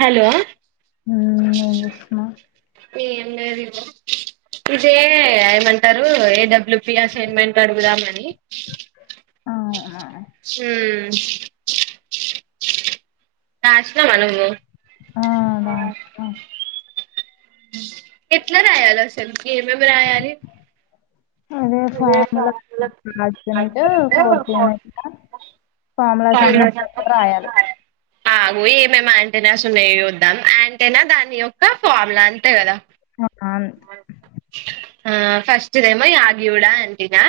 Hello నవిస్మా ఇదే ఏమంటారు ఏడబ్ల్యూపి అసైన్మెంట్ అడుగుదామని ఆ మ్మ్ కాసినవా నువ్వు ఆ అదా ఇస్తా ఎట్లా రాయాల అసలు ఏమేం రాయాలి అదే ఫోమ్ లా ఫోర్త్ ఇయర్ రామలాస్ అన్న రాయాలి. ఏమేమో అంటేనే అసలు చూద్దాం అంటేనా దాని యొక్క ఫామ్లా అంతే కదా. ఆ ఆ ఫస్ట్ దేమో ఆగిూడా అంటినా.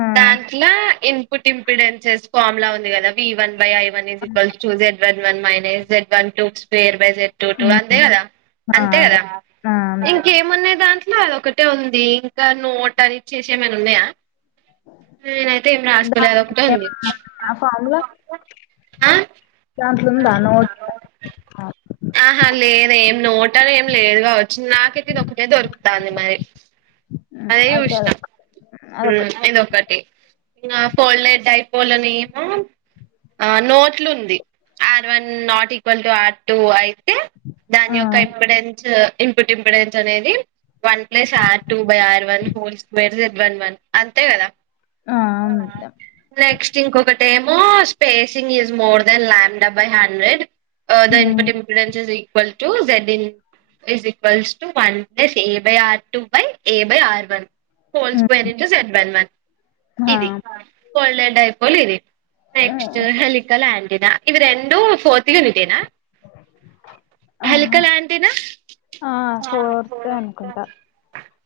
ఆ దాంట్లో ఇ పూట్ ఇంపిడిన్స్ ఫామ్ల ఉంది. కద V one V one is equal to Z one one minus Z one two తేరు టూ ఫివేజర్ టుటూ అంతే హ్మ్ కదా ఆ అంతే అదే కదా ఆ అంతే ఇంకేమున్నాయి దాంట్లో అదొకటే ఉంది ఇంకా నోట్ అది ఇచ్చేసే ఏమైనా ఉన్నాయా. నేనైతే ఏమి రాసుకోలే అదొకటే ఉంది. అన్న ఆ దాంట్లో ఉందా నోట్ ఆ లేదే ఏం నోటలో ఏమి లేదు గా వచ్చి నాకైతే ఇది ఒకటే దొరుకుతాంది మరి హ్మ్ అదే అయితే చూసినా అదొక మ్మ్ అదొకటి ఇదొక్కటి పోలే డయపోల అని ఆ నోట్లుంది R one not equal to R two ఐ తే దాని ఆ యొక్క ఇప్పుడెన్స్ ఇంపుట్ ఇంపుటెన్స్ అనేది one plus R two by R one whole square Z one one అంతే కదా ఆ నెక్స్ట్ ఇంకొకటేమో మో spacing is more than lambda by hundred హ్మ్ దైనిపతి impedance is equal to Z E is equals one plus A by R two by A by R one whole square హ్మ్ into Z one one ఆ ఇది కొల్డ్యిపోలే ఇది next హలి కల్ ఏంటినా ఇవి రెండు ఫోర్త్ లో పెట్టిన [unintelligible] ఆ హల్కల్ ఏంటీనా ఆ ఫోర్త్ అనుకుంటా [unintelligible]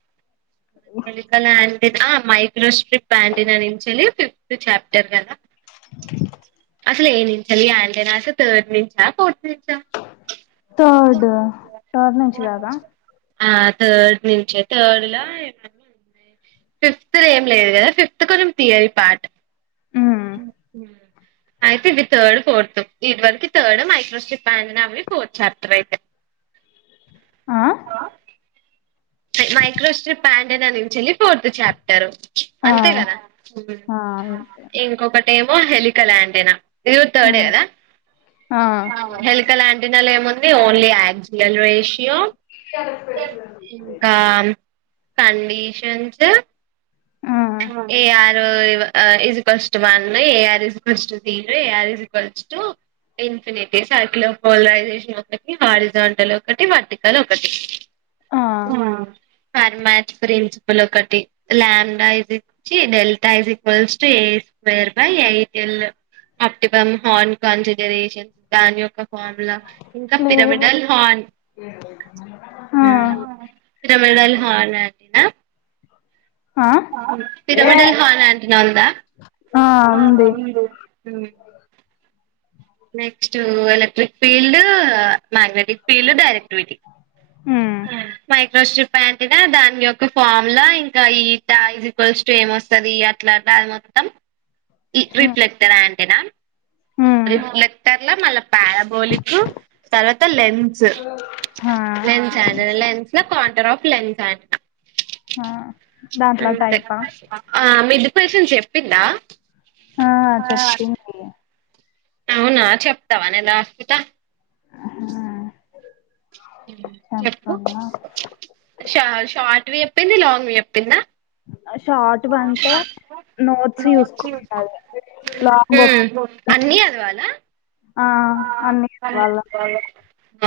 మెలికల ఇ [unintelligible] ఆ మైక్రోస్ట్రిప్ పంటినచలి ఫిఫ్త్ చాప్టర్ కదా. [unintelligible] [unintelligible] అసలు ఏంటి ఏంటినలాస్ థర్డ్ నుంచ ఫోర్ [unintelligible] థర్డ్ థర్డ్ నుంచి కదా ఆ థర్డ్ నుంచే థర్డ్ లో ఏం వన్ ఏ [unintelligible] ఫిఫ్త్ లో ఏం లేదు కదా ఫిఫ్త్ కొంచెం థియరీ పార్ట్ హ్మ్ అయితే ఇవి థర్డ్ ఫోర్త్ ఇది వరకు థర్డ్ మైక్రోస్ట్రిప్ అంటెన్న వి ఫోర్ చాప్టర్ అయిపొ అ మైక్రోస్ట్రిప్ ప్యాంటినా నుంచెల్లి ఫోర్త్ చాప్టర్ ఆ అంతే కదా ఉమ్ ఆ ఇంకొకటి ఏం ఓ హెలికల్యాంటినా [unintelligible] ఇది కూడా థర్డే ఉమ్, ఏ కదా ఆ హెల్క లాంటినాలో ఏముంది ఓన్లీ యాక్జియల్ రేషియో ఇంకా కండీషన్స్ ఆ AR is equals to one AR is equals to త్రీలో AR is equals to infinity సర్కిలో polarisation ఒకటి హరిజాంటల్ ఒకటి వర్టికల్ ఒకటి ఆ ఫర్మాస్ ప్రిన్సిపుల్ ఒకటి ల్యాం delta is equals to A square by ITL optimum horn consideration దాని యొక్క ఫార్ములా ఇంకా లేదు పిరమిడల్ హాల్ ఆ పిరమిడల్ హాల్ అం నా ఆ పిరమిడల్ హల్ అంటెనా ఉందా. ఆ ఉంది అ next electric field magnetic field directivity ఉమ్ మైక్రోస్ట్రిప్ అంటెన్న దాని యొ ఫామ్ లో ఇంకా ఈ టజక్వల్స్ టు ఏమొస్తుది అట్లా అది మొత్తం ఉమ్ రిఫ్లెక్టర్ అండ్ తేనా ఉమ్, రిఫ్లేెక్టర్ లొ మళ్ళా పారబోలిక్ తర్వాత లెన్స్ ఆ లెన్స్ అ లెన్స్ లో కాంటర్ ఆఫ్ లెన్స్ స ఆ దాంట్లో [unintelligible] అే టైపా ఆ మీది [unintelligible] సం చెప్పిందా [unintelligible] ఆ చెప్పింది అవునా చెప్తవా నేన్ రాస్కుంట హ్ మ్ చెప్పు షార్ట్వి చెప్పింది లాంగ్వి చెప్పిందా షార్ట్ వంటే నోట్స్ చూసుకుండాలి లాంగ్ అన్ని చదవాలా ఆ అన్నీ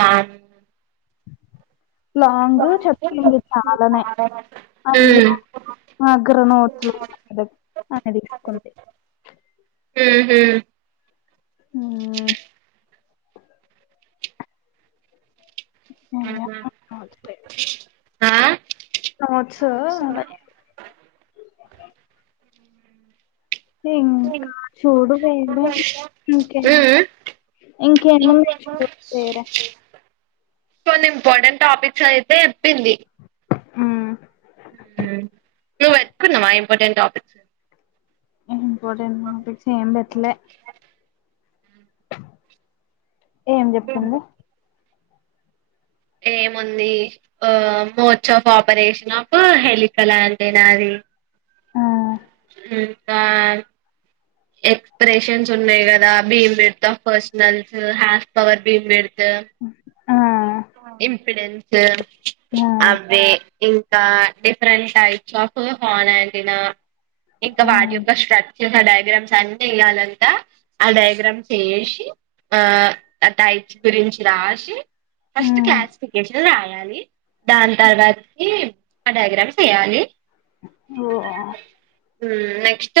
ఆ లాంగ్ చెప్పింది చాలానే అయ్యో నా దగ్గర నోట్స్ లేదు అని తీసుకుంది మ్ అయ్యా నోట్స్ అలాయితే ఆ ఇంకా చూడు హ్మ్. ఇంకెమో వైషూ కొన్ని ఇంపార్టెంట్ టాపిక్స్ అయితే చెప్పింది. మ్ నువ్వు వెతుక్కున్నవా ఇంపార్టెంట్ టాపిక్స్ [inaudible] ఇంపార్టెంట్ టాపిక్స్ ఏం పెట్టలే ఏం చెప్పింది. ఏముంది ఆ మోర్చ్ ఆఫ్ ఆపరేషన్ ఆఫ్ హెలికలా అంటే నాది. ఆ ఎక్స్ప్రెషన్స్ ఉన్నాయి కదా beamwidth of first nulls half power beamwidth ఆ ఇంఫిడెన్స్ ఆ అవే ఇ డిఫరెంట్ టైప్స్ ఆఫ్ హాన్డినా ఇంకా ఆ వాటి యొక్క స్ట్రక్చర్, డయాగ్రామ్స్ ఇదంతా ఎయ్యాలంట ఆ డయాగ్రామ్స్ ఏసి ఆ ఆ టైట్ గురించి రాసి ఆ ఫస్ట్ క్లాసిఫికేషన్ రాయాలి. దాని తర్వాతకి ఆ డయాగ్రామ్స్ ఏయాలి ఓ నెక్స్ట్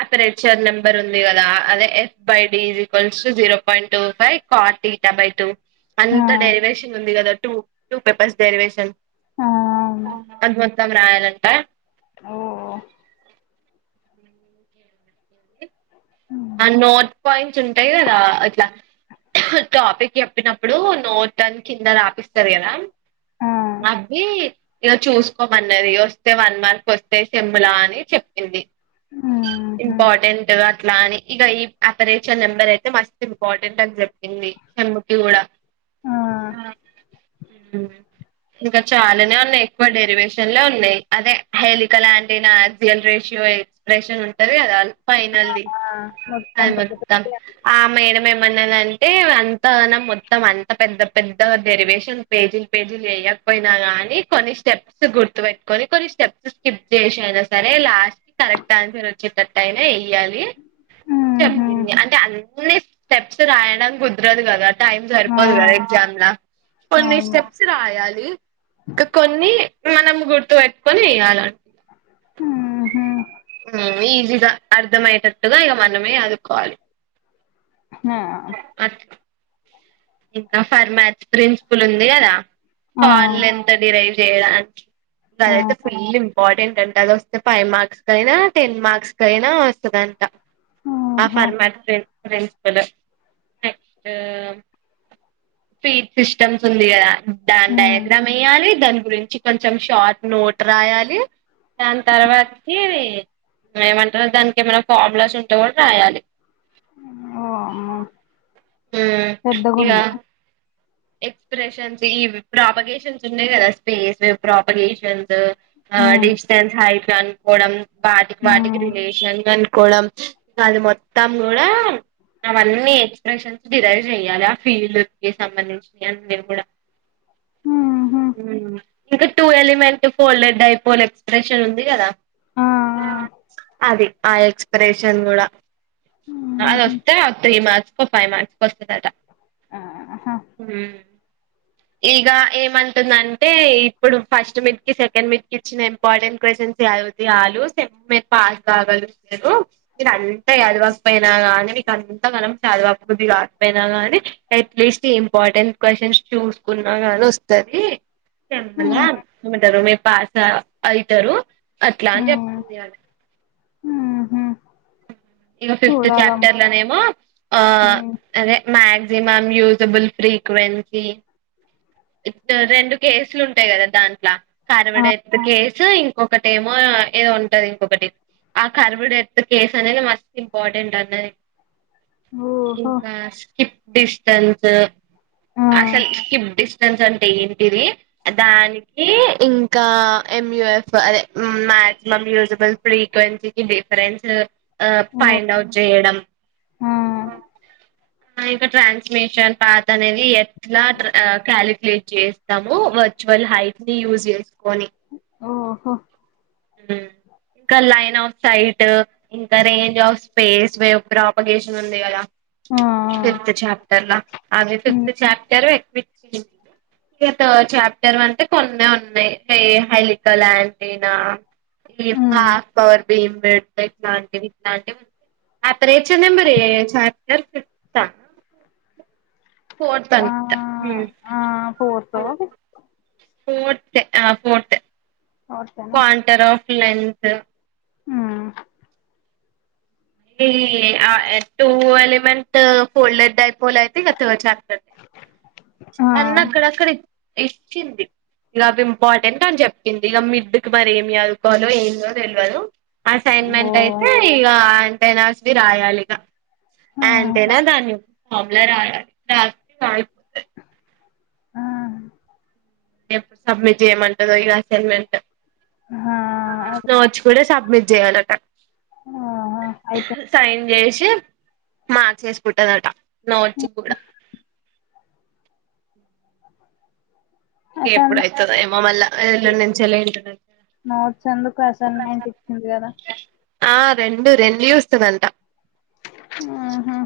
అప్రేచర్ నెంబర్ ఉంది కదా అదే F by D is equal to zero point two five కార్టీటబై టూ అంత డెరివేషన్ ఉంది కద టూ టూ పేపర్స్ డెర్వేషన్ ఆ అవును అది మొత్తం రాయాలంట ఓ ఆ నోట్ పాయింట్స్ ఉంటయి కదా అట్ల టాపిక్ చెప్పినప్పుడు నోట్ అని కింద రాపిస్తరు కదా ఆ అవి ఇగ చూసుకోమన్నది వస్తే వన్ మార్క్ వస్తే సెమ్లా అని చెప్పింది. ఊహు ఇంపార్టెంట్ అట్లా అని ఇగ ఈ అపరేచర్ నెంబర్ అయితే మస్త్ ఇంపార్టెంట్ అని చెప్పింది సెమ్ముకి గూడా ఆ ఇంకా చాలానే ఉన్నాయి ఎక్కువ డెరివేషన్లే ఉన్నయి. అదే హేలికలాయల్ రేషయో ఎక్స్ప్రెషన్ ఉంటంది ఫైన అది ఆ పెద్ద మొత్తం పెద్ద ఆ అమ్మె ఎమనదంటే అే అంతగాన మొత్తం అంత పెద్ద పెద్ద డెరివేషన్ పేజీలు పేజీలు వేయకపోయినా గానీ కొన్ని స్టెప్స్ గుర్తుపెట్టుకొని కొన్ని స్టెప్స్ స్కిప్ చేసనా సరే లాస్ట్ క కరెక్ట్ ఆన్సర్ వచ్చేటట్టు అయినా వెయ్యాలి ఊహు చెప్పింది అంటే అన్ని స్టెప్స్ రాయడం కుదరదు కదా టైం ఆ సరిపోదు కదా ఎగ్జామ్లా కొన్ని అవును స్టెప్స్ రాయాలి ఇంకా కొన్ని మనం గుర్తు పెట్టుకొని వేయాలంటే హహుమ్ ఈజీగా అర్ధమయేటట్టుగ ఇక మనమే ఆదుకోవాలి హా ఇంక ఫర్మాచ్ ప్రిన్సిపుల్ ఉంది కదా ఆ ఫాల్ ఎంతడి రై తేడాన్ ఆ గదయితె ఫుల్ ఇంపార్టెంట్ అం గదోస్తే ఫైవ్ మార్క్స్ కయినా టెన్ మార్క్స్ కయినా వస్తుందంట ఆ ఓహో ఫర్మాట్ ఫ ప్రిన్సిపుల్ నెక్స్ట్ ఫీట్ సిస్టమ్స్ ఉందిగద దాన్ హ్మ్ డయాగ్రమ్ వెయ్యాలి దానీ గురించి కొంచెం షార్ట్ నోట్ రాయాలి దాని తర్వాతికి ఏమంటరు దానికి ఏమైనా ఫార్ములాస్ ఉంటే కూడా రాయాలి ఉమ్ పెద్దగ ఉందా ఇక ఎక్స్ప్రెషన్స్ ఈ ప్రాపగేషన్స్ ఉన్నాయి కద స్పేస్ ప్రాపగేషన్స్ అ హ్మ్ డిస్టెన్స్ హైట్ చన్కొడం వాటికి హ్మ్ వాటికి రిలేషన్ గని కోడం అది మొత్తం కూడా అవన్నీ ఎక్స్ప్రెషన్స్ డిరైవ్ చెయాల ఆ ఫీల్డ్ కి సంబంధించి మేము కూడా ఊహు హుమ్ ఇంకా two element folded dipole expression ఉంది కదా ఆ అది ఆ ఎక్స్ప్రెషన్ కూడా అది ఊహు వస్తే త్రీ మార్క్స్ కో ఫైవ్ మార్క్స్ కో వస్తదట ఆహ ఇక ఏమంటుందంటే ఇప్పుడు ఫస్ట్ మిడ్ కి సెకండ్ మిడ్ కి ఇచ్చిన ఇంపార్టెంట్ క్వేషన్స్ చదివితే చాలు సెంమ్ మీరు పాస్ కాగలరు మీరు అంతా చదవకపోయినా గానీ మీక అంత కనం చదవకబుద్ధి కాకపోయినా గానీ ఎట్లీస్ట్ ఏం ఇంపార్టెంట్ క్వేషెన్స్ చుస్ ఉన్నా గానీ వస్తది మల్ల హ్మ్ ఏమంటారు మేం పాస్ అయితరు అట్లా అని చెప్తుంది వాళ హ్మ్మ్ హు ఇంక ఫిఫ్త్ చాప్టర్ లోనేమో ఆ హ్మ్ అదే మ్యాగ్ మ్యామ్ యూజబుల్ ఫ్రీక్వెన్సీ ఇప్టూ రెండు కేసులు ఉంటాయి కదా. దాంట్ల ఆ కరువుడెత్ కేసు ఇంక్ ఒకటేమో ఏదో ఉంటది. ఇంకొకటి ఆ కరుబుడెత్ కేసు అనేది మస్ట్ ఇంపార్టెంట్ అన్నది. ఓహో ఇంక స్కిప్ డిస్టెన్స్ ఆ అసలు స్కిప్ డిస్ సంస్స్ అంటే ఏంటి ఇది దానికి ఇంక్ కా ఎం. యు. ఎఫ్ అదే మాక్సిమం, యూజిబుల్, ఫ్రీక్వెన్సీకి, డిఫరెన్స్ ఓ ఫైండ్ అవుట్ చేయడం. ఆ ఇంకా ట్రాన్స్మిషన్ పాత అనేది ఎత్ ఎట్లార్ కాలిక్యులేట్ చేస్ తాము వర్చువల్ హైట్ ని యూస్ చేసి ఓహో ఉహ్ ఇంకా లైన్ ఆఫ్ సైట్ ఇంకా range of space wave propagation. అది ఉంది కదా ఆ ఆ! ఫిఫ్త్ చాప్టర్ల అది హ్మ్ ఫిఫ్త్ చాప్టరే ఇగ థర్డ్ చాప్టర్ అంటే కొన్నే ఉన్నాయి. హే హైలిక లాంటినా ఈస్ హ్మ్ పాస్వర్డ్ భీ బెడ్ ఇట్లాంటివి యండ్ ఆఫ్టర్ ఎక్సైస్ నెంబర్ పె చాప్టర్ క్రీప్త ఆ ఫోర్తన్త్ ఉహ్ ఆ ఫోర్తో ఫోర్త్ యే ఆహ్ ఫోర్తే ఫోర్తేనా క్వాంటరా ఆఫ్ లెన్త్ ఉమ్మ్ ఈ టూ ఎలిమెంట్ ఫోల్డర్ డైపోల అయితే ఇగ థర్డ్ చాప్టర్ అన్నీ అక్కడక్కడి ఇచ్చింది. ఇగా అవి ఇంపార్టెంట్ అని చెప్పింది. ఇగా మిడ్కీ మరి ఏమి చదుకోవాలో ఏందో తేల్వదు ఓ అసైన్మెంట్ అయితే ఇగా పేనాస్విర్ రాయలిగా ఆహా అంటేనా దాన్వి హోమ్ లో రాయాలి. రాస్తే రాయు ఆహ్ ఎప్పుడు సబ్మిట్ చేయమంటదో ఇగ అసైన్మెంట్. ఆహా అది నోట్స్ కూడా సాబ్మెట్ జేయాలట. ఆహా అయిపోయింది సైన్ జేసి. మ చేసుకుంటదట. నోట్చి కూడా. ఇ అసైన్మెంట్ ఎప్పుడయితదో ఏమో మళ్ళ ఎల్లుండ్ నుంచి లేట్ ఉన్నది నోట్స్ ఎందుకు గదా అసైన్మెంట్ ఇచ్చింది కదా ఆ రెండు రెండ్లీ స్తదంట. ఆహ